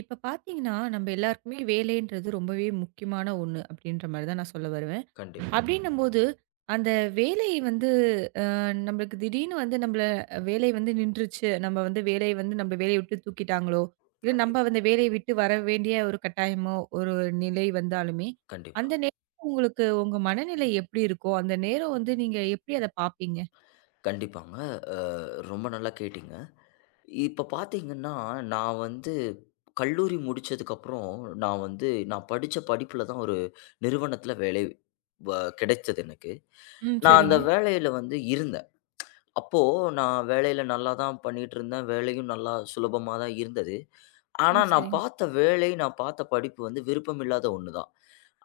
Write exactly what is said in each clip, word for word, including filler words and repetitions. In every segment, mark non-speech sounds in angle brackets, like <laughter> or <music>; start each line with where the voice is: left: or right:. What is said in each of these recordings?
right: இப்ப பார்த்தீங்கன்னா, நம்ம எல்லாருக்குமே வேலைன்றது ரொம்பவே முக்கியமான ஒண்ணு அப்படின்ற மாரி தான் நான் சொல்ல வருவேன்.
left: கண்டிப்பா,
right: அப்படின்னும்போது, அந்த வேலை வந்து அ நம்மளுக்கு திடீர்னு வந்து நம்மள வேலை வந்து நின்றுச்சு. நம்ம வந்து வேலைய வந்து நம்ம வேலைய விட்டு தூக்கிட்டாங்களோ, இல்ல நம்ம
left: கண்டிப்பா,
right: அந்த வேலைய விட்டு வர வேண்டிய ஒரு கட்டாயமோ, ஒரு நிலை வந்தாலுமே,
left: கண்டிப்பா,
right: அந்த நேரம் உங்களுக்கு உங்க மனநிலை எப்படி இருக்கோ, அந்த நேரம் வந்து நீங்க எப்படி அத பார்ப்பீங்க?
left: கண்டிப்பாங்க. அ ரொம்ப நல்லா கேட்டீங்க. இப்ப பார்த்தீங்கன்னா, நான் வந்து கல்லூரி முடிச்சதுக்கப்புறம், நான் வந்து நான் படிச்ச படிப்புல தான் ஒரு நிறுவனத்தில வேலை வ கிடைச்சது எனக்கு.
right: ம்.
left: நான்
right: சரிங்க.
left: அந்த வேலையில வந்து இருந்தேன். அப்போ நான் வேலையில நல்லா தான் பண்ணிட்டுருந்தேன். வேலையும் நல்லா சுலபமா தான் இருந்தது. ஆனா,
right: ம்.
left: நான்
right: சரிங்க.
left: பார்த்த வேலை, நான் பார்த்த படிப்பு வந்து விருப்பமில்லாத ஒண்ணு தான்.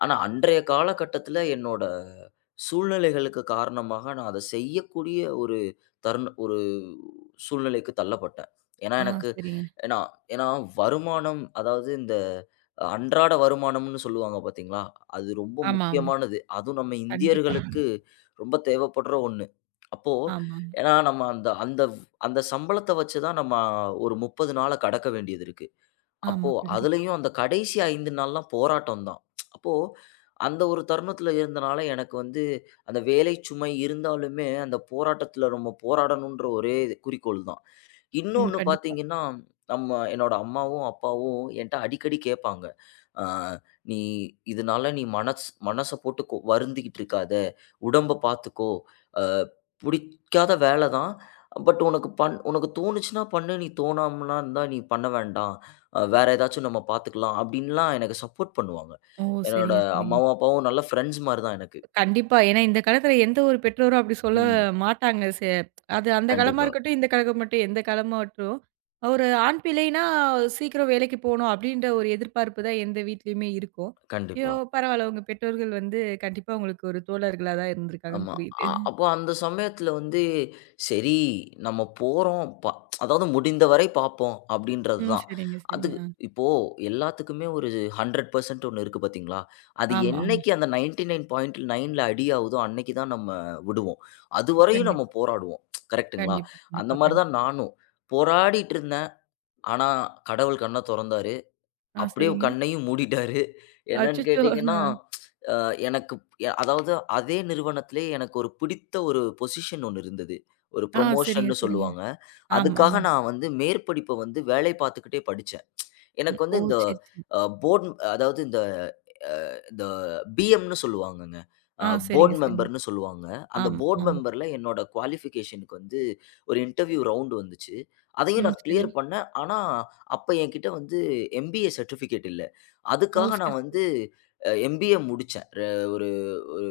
left: ஆனா, அன்றைய காலகட்டத்தில என்னோட சூழ்நிலைகளுக்கு காரணமாக நான் அத செய்யக்கூடிய ஒரு தருண ஒரு சூழ்நிலைக்கு தள்ளப்பட்டேன். ஏன்னா,
right: ஆ,
left: எனக்கு
right: சரிங்க.
left: ஏன்னா ஏன்னா வருமானம் அதாவது இந்த அன்றாட வருமானம்னு சொல்லுவாங்க பார்த்தீங்களா? அது ரொம்ப
right: ஆமா, ஆமா.
left: முக்கியமானது. அதுவும் நம்ம
right: கண்டிப்பா.
left: இந்தியர்களுக்கு ரொம்ப தேவைப்படுற ஒண்ணு. அப்போ
right: ஆமா, ஆமா.
left: ஏன்னா நம்ம அந்த அந்த அந்த சம்பளத்த வச்சு தான் நம்ம ஒரு முப்பது நாள கடக்க வேண்டியது இருக்கு.
right: ஆமா,
left: அப்போ
right: கண்டிப்பா.
left: அதுலயும் அந்த கடைசி ஐந்து நாள்லாம் போராட்டம் தான். அப்போ அந்த ஒரு தருணத்துல இருந்தனால எனக்கு வந்து அந்த வேலை சுமை இருந்தாலுமே, அந்த போராட்டத்துல நம்ம போராடணுன்ற ஒரே குறிக்கோள் தான்.
right: ம்.
left: இன்னொன்னு
right: கண்டிப்பா.
left: பார்த்தீங்கன்னா, நம்ம என்னோட அம்மாவும், அப்பாவும் என்ட்ட அடிக்கடி கேட்பாங்க. அ "நீ இதனால நீ மனசு மனச போட்டு கொ வருந்திக்கிட்டு இருக்காத. உடம்ப பார்த்துக்கோ. அ புடிக்காத வேல தான். பட் உனக்கு பண் உனக்கு தோணுச்சுன்னா பண்ணு. நீ தோணாமனா இருந்தா நீ பண்ண வேண்டாம். அ வேற ஏதாச்சும் நம்ம பார்த்துக்கலாம்." அப்படின்லாம் எனக்கு சப்போர்ட் பண்ணுவாங்க.
right: ஓ!
left: என்னோட
right: சரிங்க, சரிங்க.
left: அம்மாவும், அப்பாவும் நல்ல ஃப்ரெண்ட்ஸ் மாரி தான் எனக்கு.
right: கண்டிப்பா. ஏன்னா இந்த காலத்துல எந்த ஒரு பெற்றோரும் அப்படி சொல்ல
left: ம்.
right: மாட்டாங்க. செ அது அந்த காலமா
left: கண்டிப்பா,
right: இருக்கட்டும், இந்த காலம் மட்டும் எந்த காலமாகட்டும், ஒரு ஆண் பிள்ளைனா சீக்கிரம் வேலைக்கு போணும் அப்படின்ற ஒரு எதிர்பார்ப்பு தான் எந்த வீட்லயுமே இருக்கும். ஐயோ!
left: கண்டிப்பா.
right: பரவால்ல உங்க பெற்றோர்கள் வந்து கண்டிப்பா உங்களுக்கு ஒரு தோழர்களா தான் இருந்திருக்காங்கன்னு
left: ஆமா.
right: புரியுது.
left: அ அப்போ அந்த சமயத்துல வந்து, சரி நம்ம போறோம் ப அதாவது முடிந்தவரை பார்ப்போம் அப்படின்றது
right: ம்.
left: தான்.
right: சரிங்க,
left: அது
right: சரிங்க. ஆ.
left: இப்போ எல்லாத்துக்குமே ஒரு நூறு சதவீதம் ஒண்ணு இருக்கு பார்த்தீங்களா? அது
right: ஆமா, ஆமா.
left: என்னைக்கு அந்த 99.9ல அடி ஆவுதோ, அன்னைக்கு தான் நம்ம விடுவோம். அதுவரையும் நம்ம
right: கண்டிப்பா,
left: போராடுவோம். கரெக்ட்டுங்களா?
right: கண்டிப்பா,
left: அந்த
right: கண்டிப்பா,
left: மாரி
right: கண்டிப்பா.
left: தான் நானும். போராடிட்டு இருந்தேன். ஆனா கடவுள் கண்ண தொறந்தாரு.
right: ஆ,
left: அப்படியே
right: சரிங்க.
left: கண்ணையும் மூடிட்டாரு. என்னன்னு
right: அச்சச்சோ!
left: கேட்டீங்கன்னா எனக்கு எ அதாவது அதே நிறுவனத்திலே எனக்கு ஒரு பிடித்த ஒரு பொசிஷன் ஒண்ணு இருந்தது. ஒரு
right: ஆ, சரிங்க,
left: புரமோஷன்னு
right: சரிங்க.
left: சொல்லுவாங்க.
right: ஆமா,
left: அதுக்காக
right: ஆமா.
left: நான் வந்து மேற்படிப்ப வந்து வேலை பார்த்துக்கிட்டே படிச்சேன்.
right: ம்.
left: எனக்கு
right: ஓ!
left: வந்து இந்த
right: சரி, சரி.
left: அ போர்ட் அதாவது இந்த இந்த பிஎம்ன்னு சொல்லுவாங்கங்க. அ
right: ஆ, சரிங்க,
left: போர்ட்
right: சரிங்க.
left: மெம்பர்ன்னு சொல்லுவாங்க. அந்த
right: ஆமா,
left: போர்ட்
right: ஆமா.
left: மெம்பர்ல என்னோட குவாலிஃபிகேஷனுக்கு வந்து ஒரு இன்டர்வியூ ரவுண்ட் வந்துச்சு. அதையும்
right: ம்.
left: நான்
right: சரி.
left: கிளியர் பண்ணேன். ஆனா, அப்ப என்கிட்ட வந்து எம்பிஏ சர்டிஃபிகேட் இல்ல.
right: ஓ!
left: அதுக்காக
right: சரி,
left: நான்
right: சரி.
left: வந்து அ எம்பிஏ முடிச்சேன். ர ஒரு ஒரு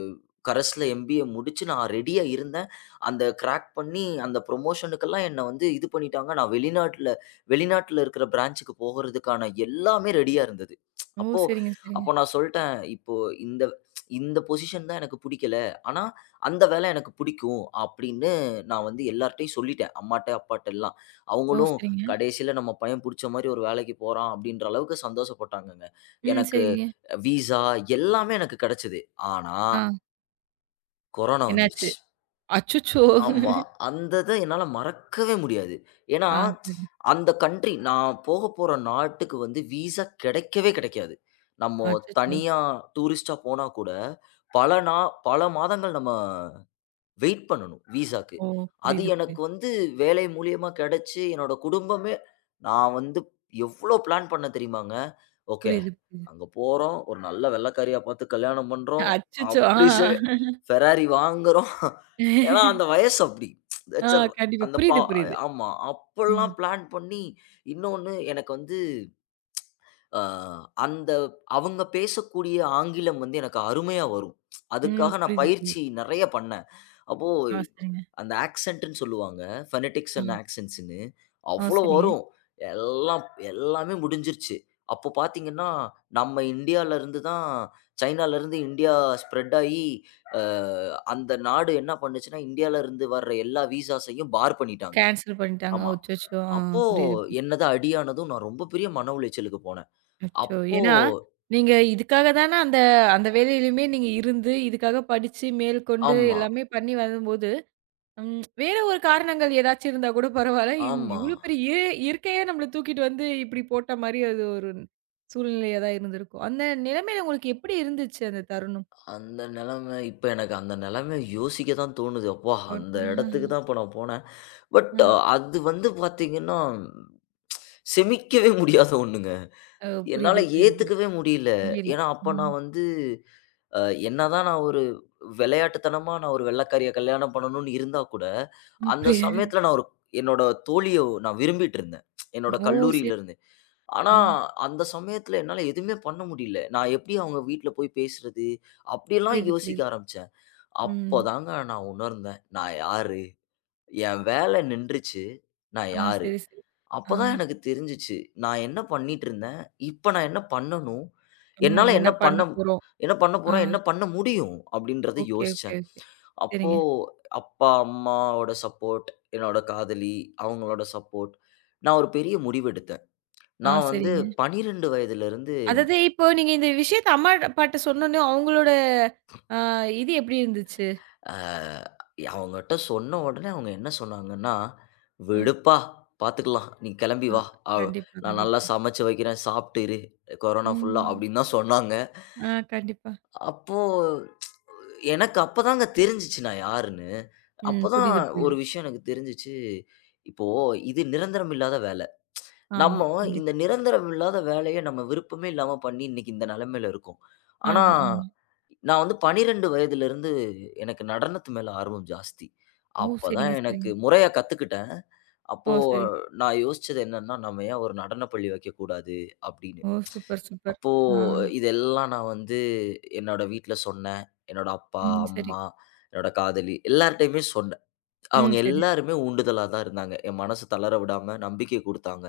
left: கரஸ்ல எம்பிஏ முடிச்சு நான் ரெடியா இருந்தேன். அந்த கிராக் பண்ணி அந்த புரமோஷனுக்கெல்லாம் என்ன வந்து இது பண்ணிட்டாங்க. நான் வெளிநாட்ல வெளிநாட்ல இருக்கிற பிரான்ச்சுக்கு போகறதுக்கான எல்லாமே ரெடியா இருந்தது.
right: ஓ!
left: அப்போ
right: சரிங்க, சரிங்க.
left: அப்போ நான் சொல்ட்டேன் இப்போ இந்த இந்த பொசிஷன் தான் எனக்கு புடிக்கல. ஆனா, அந்த வேலை எனக்கு புடிக்கும் அப்படின்னு நான் வந்து எல்லார்ட்டயும் சொல்லிட்டேன். அம்மாட்ட, அப்பாட்டலாம்.
right: ஓ!
left: அவங்களும்
right: சரிங்க.
left: கடைசியில நம்ம பையன் புடிச்ச மாரி ஒரு வேலைக்கு போறான் அப்படின்ற அளவுக்கு சந்தோஷப்பட்டாங்கங்க.
right: ம்.
left: எனக்கு
right: சரிங்க.
left: விசா எல்லாமே எனக்கு கிடைச்சது. ஆனா,
right: ஆ,
left: கொரோனா
right: என்னாச்சு?
left: வந்துருச்சு.
right: அச்சச்சோ!
left: ஆமா. அந்த இத என்னால மறக்கவே முடியாது. ஏன்னா,
right: ஆ, சரி.
left: அந்த கன்ட்ரி நான் போகப் போற நாட்டுக்கு வந்து விசா கிடைக்கவே கிடைக்காது. நம்ம
right: அச்சச்சோ!
left: தனியா டூரிஸ்ட்டா போனா கூட பல நா பல மாதங்கள் நம்ம வெயிட் பண்ணணும் விசாக்கு.
right: ஓ!
left: அது
right: புரியுது, புரியுது.
left: எனக்கு வந்து வேலை மூலியமா கிடைச்சு, என்னோட குடும்பமே நான் வந்து எவ்ளோ பிளான் பண்ணேன் தெரியுமாங்க? ஓகே,
right: புரியுது, புரியுது.
left: அங்க போறோம். ஒரு நல்ல வெள்ளைக்காரியா பார்த்து கல்யாணம் பண்றோம்.
right: அச்சச்சோ! ஆ.
left: அப்படி செ ஃபெராரி வாங்குறோம். <laughs> ஏன்னா அந்த வயசு அப்படி.
right: ஆ,
left: தட்ஸ் ஆல்.
right: கண்டிப்பா.
left: அந்த பா
right: புரியுது, புரியுது.
left: ஆமா.
right: ம்.
left: அப்பல்லாம் பிளான் பண்ணி, இன்னொன்னு எனக்கு வந்து அ அந்த அவங்க பேசக்கூடிய ஆங்கிலம் வந்து எனக்கு அருமையா வரும்.
right: ம்.
left: அதுக்காக நான்
right: புரியுது,
left: பயிற்சி
right: புரியுது.
left: நெறைய பண்ணேன். அப்போ
right: ஆ, சரிங்க.
left: அந்த ஆக்சென்ட்ன்னு சொல்லுவாங்க. Phonetics
right: ah.
left: அண்ட் ஆக்சென்ட்ஸ்ன்னு.
right: ஆ,
left: அவ்ளோ
right: சரிங்க.
left: வரும். எல்லாம் எல்லாமே முடிஞ்சிருச்சு. அப்போ பார்த்தீங்கன்னா, நம்ம இந்தியால இருந்து தான் சைனால இருந்து இந்தியா ஸ்ப்ரெட் ஆயி, அ அந்த நாடு என்ன பண்ணுச்சுன்னா, இந்தியால இருந்து வர்ற எல்லா விசாஸையும் பார் பண்ணிட்டாங்க.
right: கேன்சல் பண்ணிட்டாங்க.
left: ஆமா.
right: அச்சச்சோ! ஆ,
left: அப்போ
right: புரியுது. புரியுது.
left: என்னது அடியானதும் நான் ரொம்ப பெரிய மன உளைச்சலுக்கு போனேன்.
right: அச்சோ!
left: அப்போ
right: ஏன்னா, நீங்க இதுக்காக தானே அந்த அந்த வேலையிலயுமே நீங்க இருந்து, இதுக்காக படிச்சு மேற்கொண்டு
left: ஆமா.
right: எல்லாமே பண்ணி வரும்போது ம். வேற ஒரு காரணங்கள் ஏதாச்சும் இருந்தா கூட பரவால்ல. இந்
left: ஆமா.
right: இவ்ளோ பெரிய இய இயற்கையே நம்மள தூக்கிட்டு வந்து இப்டி போட்ட மாரி அது ஒரு சூழ்நிலையா தான் இருந்திருக்கும். அந்த நிலைமையில உங்களுக்கு எப்படி இருந்துச்சு அந்த தருணம்?
left: அந்த நெலைம இப்ப எனக்கு அந்த நெலைமை யோசிக்க தான் தோணுது. அப்பா!
right: ஒன்
left: அந்த இடத்துக்கு தான் இப்ப நான் போனேன். பட்
right: ஆ.
left: அது வந்து பார்த்தீங்கன்னா, செமிக்கவே முடியாத ஒண்ணுங்க.
right: ஓ!
left: என்னால
right: புரியுது, புரியுது, புரியுது.
left: ஏத்துக்கவே முடியல.
right: முடியல.
left: ஏன்னா, அப்ப
right: ம்.
left: நான் வந்து அ என்னதான் நான் ஒரு விளையாட்டுத்தனமா நான் ஒரு வெள்ளைக்காரிய கல்யாணம் பண்ணணும்னு இருந்தா கூட,
right: ம்.
left: அந்த
right: புரியுது.
left: சமயத்துல நான் ஒரு என்னோட தோழிய நான் விரும்பிட்டு இருந்தேன். என்னோட
right: ஓ! சரி.
left: கல்லூரியிலருந்து. ஆனா,
right: ம்.
left: அந்த சமயத்துல என்னால எதுவுமே பண்ண முடியல. நான் எப்படி அவங்க வீட்ல போய் பேசுறது? அப்படியெல்லாம்
right: புரியுது,
left: யோசிக்க
right: புரியுது.
left: ஆரம்பிச்சேன்.
right: ம்.
left: அப்பதாங்க நான் உணர்ந்தேன். நான் யாரு? என் வேலை நின்றுச்சு. நான்
right: ஆ.
left: யாரு?
right: சரி, சரி. ஆ.
left: அப்பதான் எனக்கு தெரிஞ்சுச்சு. நான் என்ன பண்ணிட்டு இருந்தேன்? இப்ப நான் என்ன பண்ணணும்?
right: ஆமா.
left: என்னால
right: என்ன
left: என்ன
right: பண்ண
left: பண்ண
right: போறோம்?
left: என்ன பண்ண
right: ஆ.
left: போறேன்? என்ன பண்ண முடியும்? அப்படின்றத
right: ஓகே, ஓகே,
left: யோசிச்சேன்.
right: ஓகே.
left: அப்போ
right: சரிங்க.
left: அப்பா, அம்மாவோட சப்போர்ட், என்னோட காதலி, அவங்களோட சப்போர்ட். நான் ஒரு பெரிய முடிவெடுத்தேன்.
right: ஆ,
left: நான் வந்து
right: சரிங்க.
left: பன்னிரண்டு வயதிலிருந்து
right: அதாவது இப்போ நீங்க இந்த விஷயத்த அம்மா, அப்பாட்ட சொன்னோனே அவங்களோட அ இது எப்படி இருந்துச்சு?
left: அ அவங்கட்ட சொன்ன உடனே அவங்க என்ன சொன்னாங்கன்னா, "விடுப்பா பார்த்துக்கலாம். நீ கிளம்பி
right: ஆஹா.
left: வா. அ
right: கண்டிப்பா,
left: நான் நல்லா
right: கண்டிப்பா.
left: சமைச்சு வைக்கிறேன். சாப்பிட்டு இரு. கொரோனா ஃபுல்லா"
right: ம்.
left: அப்படின்னு தான் சொன்னாங்க.
right: ஆ, கண்டிப்பா.
left: அப்போ எனக்கு அப்பதாங்க தெரிஞ்சுச்சு நான் யாருன்னு.
right: ம்.
left: அப்பதான்
right: புரியுது,
left: ஒரு
right: புரியுது.
left: விஷயம் எனக்கு தெரிஞ்சுச்சு. இப்போ இது நிரந்தரம் இல்லாத வேலை. நம்ம
right: ஆமா.
left: இந்த
right: கண்டிப்பா.
left: நிரந்தரம் இல்லாத வேலைய நம்ம விருப்பமே இல்லாம பண்ணி இன்னைக்கு இந்த நிலைமையில இருக்கோம். ஆனா,
right: ஆமா, ஆமா.
left: நான் வந்து பன்னிரண்டு வயதிலிருந்து எனக்கு நடனத்து மேல ஆர்வம் ஜாஸ்தி.
right: ஓ!
left: அப்பதான்
right: சரிங்க,
left: எனக்கு
right: சரிங்க.
left: முறையா கத்துக்கிட்டேன். அப்போ
right: ஓ! சரி.
left: நான் யோசிச்சது என்னன்னா, நம்ம ஏன் ஒரு நடனப் பள்ளி வைக்கக்கூடாது? அப்படின்னு.
right: ஓ! Super, super.
left: அப்போ
right: ஆ.
left: இதெல்லாம் நான் வந்து என்னோட வீட்ல சொன்னேன். என்னோட அப்பா,
right: ம். சரி.
left: அம்மா, என்னோட காதலி எல்லார்ட்டயுமே சொன்னேன்.
right: ம்.
left: அவங்க
right: சரி, சரி.
left: எல்லாருமே உண்டுதலா தான் இருந்தாங்க. என் மனசு தளர விடாம நம்பிக்கை குடுத்தாங்க.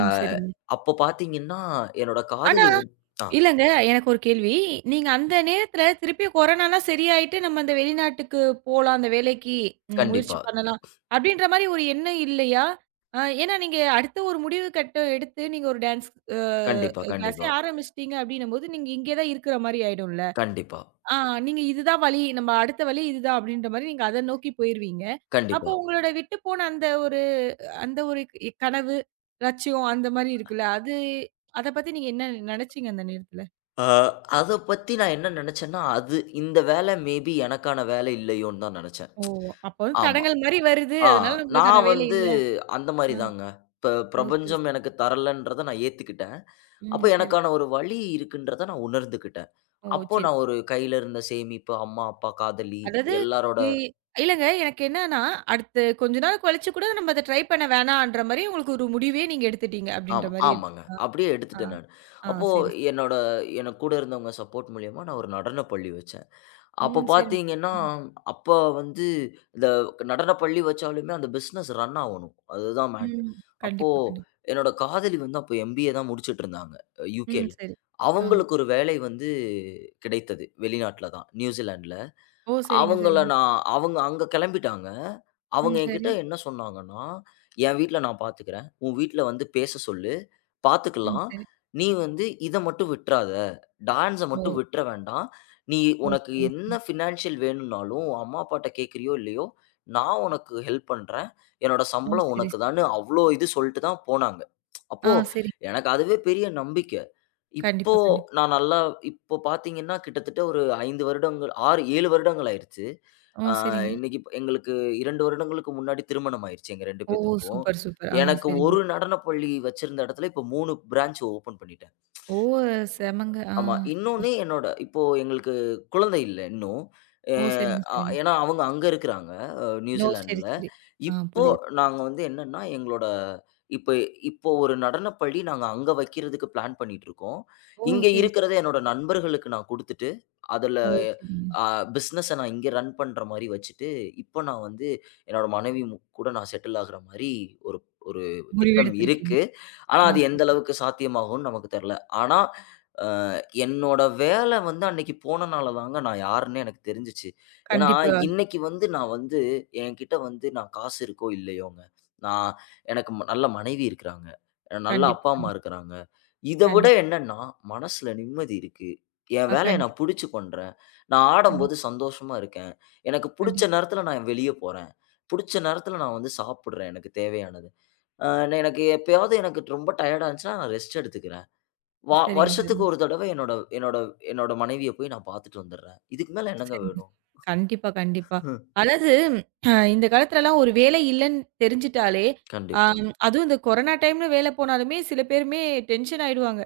left: அ
right: சரிங்க.
left: அப்போ பார்த்தீங்கன்னா, என்னோட
right: ஆனா
left: காதலி வந் ஆ
right: இல்லங்க. எனக்கு ஒரு கேள்வி. நீங்க அந்த நேரத்துல திருப்பி கொரோனாலாம் சரியாயிட்டு, நம்ம அந்த வெளிநாட்டுக்கு போலாம், அந்த வேலைக்கு ம், முயற்சி
left: கண்டிப்பா,
right: பண்ணலாம். அப்படின்ற மாரி ஒரு எண்ணம் இல்லையா? அ ஏன்னா நீங்க அடுத்த ஒரு முடிவு கட்டம் எடுத்து, நீங்க ஒரு டான்ஸ்
left: கண்டிப்பா,
right: அ கிளாஸே
left: கண்டிப்பா,
right: ஆரம்பிச்சுட்டீங்க அப்படின்னும்போது, நீங்க இங்கே தான் இருக்கிற மாரி ஆயிடும்ல.
left: கண்டிப்பா,
right: ஆ, நீங்க இதுதான் வழி, நம்ம அடுத்த வழி இதுதான் அப்படின்ற மாரி நீங்க அத நோக்கி போயிருவீங்க. அப்போ
left: கண்டிப்பா.
right: உங்களோட விட்டு போன அந்த ஒரு அந்த ஒரு கனவு, லட்சியம் அந்த மாரி இருக்குல்ல. அது அத பத்தி நீங்க என்ன நினைச்சீங்க அந்த நேரத்துல?
left: அ அத பத்தி நான் என்ன நெனச்சேன்னா, அது இந்த வேலை மேபி எனக்கான வேலை இல்லையோன்னு தான் நெனச்சேன்.
right: ஓ! அப்போ வந்து
left: ஆமா.
right: தடங்கல் மாரி வருது.
left: ஆ.
right: அதனால நம்மளுக்கான
left: நான்
right: வேலை
left: வந்து
right: இல்ல.
left: அந்த
right: ஆ.
left: மாரி தாங்க. இப்ப
right: ஓ! சரி,
left: பிரபஞ்சம்
right: சரி.
left: எனக்கு தரலன்றத நான் ஏத்துக்கிட்டேன். அப்ப
right: ம். சரி.
left: எனக்கான ஒரு வழி இருக்குன்றத நான் உணர்ந்துக்கிட்டேன்.
right: ஓ!
left: அப்போ
right: சரி.
left: நான் ஒரு கையில இருந்த சேமிப்பு, அம்மா, அப்பா, காதலி
right: அதாவது
left: எல்லாரோட
right: இ இல்லங்க. எனக்கு என்னன்னா, அடுத்து கொஞ்ச நாள் கழிச்சு கூட நம்ம அத ட்ரை பண்ண வேணான்ற மாரி உங்களுக்கு ஒரு முடிவே நீங்க எடுத்துட்டீங்க. அப்படின்ற
left: ஆமா,
right: மாரி.
left: ஆமாங்க.
right: ஆ,
left: அப்படியே
right: ஆ,
left: எடுத்துட்டேன் நானு.
right: ஆ.
left: அப்போ
right: சரி, சரி.
left: என்னோட எனக்கு கூட இருந்தவங்க சப்போர்ட் மூலியமா நான் ஒரு நடனப் பள்ளி வச்சேன். அப்ப
right: ம். சரி.
left: பார்த்தீங்கன்னா, அப்ப வந்து இந்த நடனப் பள்ளி வச்சாலுமே அந்த பிசினஸ் ரன் ஆவணும். அதுதான் மேட்
right: ம்.
left: அப்போ
right: கண்டிப்பா, கண்டிப்பா.
left: என்னோட காதலி வந்து அப்போ எம்பிஏ தான் முடிச்சுட்டுருந்தாங்க.
right: ம்.
left: யுகேல.
right: சரி. ஆ.
left: அவங்களுக்கு ஒரு வேலை வந்து கிடைத்தது. வெளிநாட்ல தான். நியூசிலாண்ட்ல.
right: ஓ! சரிங்க,
left: அவங்கள
right: சரிங்க.
left: நான் அவங்க அங்க கிளம்பிட்டாங்க.
right: ம்.
left: அவங்க என்கிட்ட
right: சரி.
left: என்ன சொன்னாங்கன்னா, "என் வீட்ல நான் பார்த்துக்கிறேன். உன் வீட்ல வந்து பேச சொல்லு.
right: ம்.
left: பார்த்துக்கலாம்.
right: சரி.
left: நீ வந்து இத மட்டும் விட்றாத. டான்ஸ மட்டும்
right: ஓ!
left: விட்ற வேண்டாம். நீ
right: ஓ!
left: உனக்கு
right: சரிங்க,
left: என்ன
right: சரிங்க.
left: ஃபினான்ஷியல் வேணும்னாலும், உன் அம்மா அப்பாட்ட கேட்கறியோ இல்லையோ, நான் உனக்கு ஹெல்ப் பண்றேன். என்னோட
right: ஓ!
left: சம்பளம்
right: சரி,
left: உனக்கு
right: சரி.
left: தான்னு" அவ்ளோ இது சொல்லிட்டு தான் போனாங்க.
right: ஆ.
left: அப்போ
right: சரி.
left: எனக்கு அதுவே பெரிய நம்பிக்கை. இப்
right: கண்டிப்பா, கண்டிப்பா.
left: நான் நல்லா இப்போ பார்த்தீங்கன்னா, கிட்டத்தட்ட ஒரு ஐந்து வருடங்கள் ஆறு, ஏழு வருடங்கள் ஆயிருச்சு.
right: ஓ!
left: ஆ
right: சரிங்க.
left: இன்னைக்கு இப் எங்களுக்கு இரண்டு வருடங்களுக்கு முன்னாடி திருமணம் ஆயிருச்சு எங்க இரண்டு
right: ஓ!
left: பேத்துக்கும்.
right: Super, super. ஆ.
left: எனக்கு
right: சரிங்க.
left: ஒரு நடனப்பள்ளி வச்சிருந்த இடத்துல, இப்ப மூன்று பிரான்ச் ஓப்பன் பண்ணிட்டேன்.
right: ஓ! செமங்க. ஆ,
left: ஆமா.
right: சூப்பர்,
left: இன்னொன்னு
right: சூப்பர்.
left: என்னோட இப்போ எங்களுக்கு குழந்தை இல்ல இன்னும். அ
right: ஓ! சரிங்க,
left: அ
right: சரிங்க.
left: ஏன்னா அவங்க அங்க இருக்கிறாங்க. அ
right: ஓ! சரி,
left: நியூசிலாந்துல.
right: சரி. ஆ,
left: இப்போ
right: புரியுது.
left: நாங்க வந்து என்னன்னா, எங்களோட இப்ப இப்போ ஒரு நடனப்பள்ளி நாங்க அங்க வைக்கிறதுக்கு பிளான் பண்ணிட்டுருக்கோம்.
right: ஓ!
left: இங்க
right: சரி, சரி.
left: இருக்கிறத என்னோட நண்பர்களுக்கு நான் குடுத்துட்டு, அதுல
right: ஓ! சரிங்க.
left: அ பிசினஸ நான் இங்க ரன் பண்ற மாரி வச்சுட்டு, இப்போ நான் வந்து என்னோட மனைவி மு கூட நான் செட்டில் ஆகுற மாரி ஒரு ஒரு திட்டம்
right: முடிவெடுத்திருக்கீங்க.
left: இருக்கு. ஆனா
right: ஆ,
left: அது எந்த
right: சரிங்க.
left: அளவுக்கு சாத்தியமாகும்னு நமக்கு தெர்ல. ஆனா என்னோட வேல வந்து அன்னைக்கு போனனால தாங்க நான் யாருன்னே எனக்கு தெரிஞ்சுச்சு. ஏன்னா,
right: கண்டிப்பா,
left: இன்னைக்கு வந்து நான் வந்து என்கிட்ட வந்து நான் காசு இருக்கோ இல்லையோங்க, நான் எனக்கு ம- நல்ல மனைவி இருக்கிறாங்க. நல்ல
right: கண்டிப்பா,
left: அப்பா, அம்மா
right: கண்டிப்பா,
left: இருக்கிறாங்க. இத விட
right: கண்டிப்பா.
left: என்னன்னா, மனசுல நிம்மதி இருக்கு. என்
right: ஆ,
left: வேலைய நான்
right: கண்டிப்பா,
left: புடிச்சு பண்றேன். நான் ஆடம்போது
right: கண்டிப்பா,
left: சந்தோஷமா இருக்கேன். எனக்கு புடிச்ச
right: கண்டிப்பா.
left: நேரத்துல நான் வெளிய போறேன். புடிச்ச நேரத்துல நான் வந்து சாப்பிடுறேன் எனக்கு தேவையானது. அ எனக்கு எப்பயாவது எனக்கு ரொம்ப டயர்டா இருந்துச்சுன்னா, நான் ரெஸ்ட் எடுத்துக்கிறேன். வா
right: சரிங்க,
left: வருஷத்துக்கு
right: சரிங்க,
left: ஒரு தடவ என்னோட என்னோட என்னோட மனைவிய போய் நான் பார்த்துட்டு வந்துர்றேன். இதுக்கு மேல என்னங்க
right: சரிங்க.
left: வேணும்?
right: கண்டிப்பா, கண்டிப்பா.
left: ம்.
right: அதாவது அ இந்த காலத்துலலாம் ஒரு வேலை இல்லன்னு தெரிஞ்சுட்டாலே, ஆ,
left: கண்டிப்பா,
right: அதுவும் இந்த கொரோனா டைம்ல வேல போனாலுமே சில பேருமே டென்ஷன் ஆயிடுவாங்க.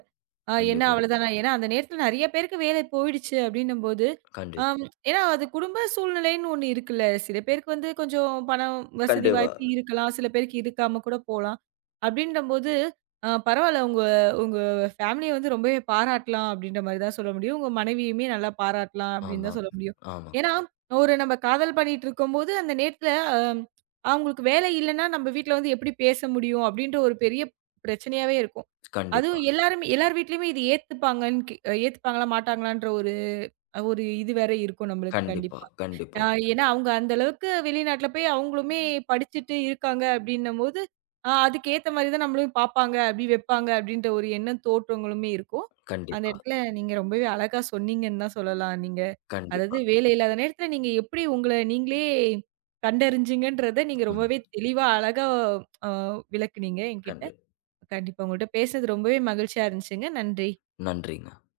right: ஆ, என்ன
left: கண்டிப்பா,
right: அவ்வளோதானா? ஏன்னா, அந்த நேரத்துல நெறைய பேருக்கு வேலை போயிடுச்சு அப்டின்னும்போது,
left: கண்டிப்பா,
right: ஆம், ஏன்னா அது குடும்ப சூழ்நிலைன்னு ஒண்ணு இருக்குல்ல. சில பேருக்கு வந்து கொஞ்சம் பணம், வசதி
left: கண்டிப்பா.
right: வாய்ப்பு இருக்கலாம். சில பேருக்கு இருக்காம கூட போலாம். அப்டின்றம்போது, அ பரவால்ல உங்க உங்க ஃபேமிலிய வந்து ரொம்பவே பாராட்டலாம் அப்டின்ற மாரி தான் சொல்ல முடியும். உங்க மனைவியுமே நல்லா பாராட்டலாம் அப்டின்னு
left: ஆமா,
right: தான் சொல்ல முடியும்.
left: ஆமா.
right: ஏன்னா, ஒரு நம்ம காதல் பண்ணிட்டுருக்கும்போது, அந்த நேரத்துல அ அவங்களுக்கு வேலை இல்லன்னா, நம்ம வீட்ல வந்து எப்டி பேச முடியும்? அப்டின்ற ஒரு பெரிய பிரச்சனையாவே இருக்கும்.
left: கண்டிப்பா,
right: அதுவும் எல்லாருமே எல்லார் வீட்லயுமே இது ஏத்துப்பாங்கன்னு கே ஏத்துப்பாங்களா, மாட்டாங்களான்ற ஒரு ஒரு இது வேற இருக்கும் நம்மளுக்கு
left: கண்டிப்பா,
right: கண்டிப்பா.
left: கண்டிப்பா,
right: அ ஏன்னா, அவங்க அந்த அளவுக்கு வெளிநாட்ல போய் அவங்களுமே படிச்சுட்டு இருக்காங்க அப்டின்னம்போது, அ அதுக்கு ஏத்த மாரி தான் நம்மளையும் பார்ப்பாங்க, அப்டி வைப்பாங்க அப்டின்ற ஒரு எண்ணம் தோற்றங்களுமே இருக்கும். அந்த
left: கண்டிப்பா,
right: இடத்துல நீங்க ரொம்பவே அழகா சொன்னீங்கன்னு தான் சொல்லலாம். நீங்க அதாவது
left: கண்டிப்பா.
right: வேலை இல்லாத நேரத்துல நீங்க எப்டி உங்கள நீங்களே கண்டறிஞ்சீங்கன்றத நீங்க
left: ம்.
right: ரொம்பவே தெளிவா, அழகா அ விளக்குனீங்க என்கிட்ட.
left: கண்டிப்
right: கண்டிப்பா. உங்கள்ட்ட பேசுனது ரொம்பவே மகிழ்ச்சியா இருந்துச்சுங்க. நன்றி.
left: நன்றிங்க.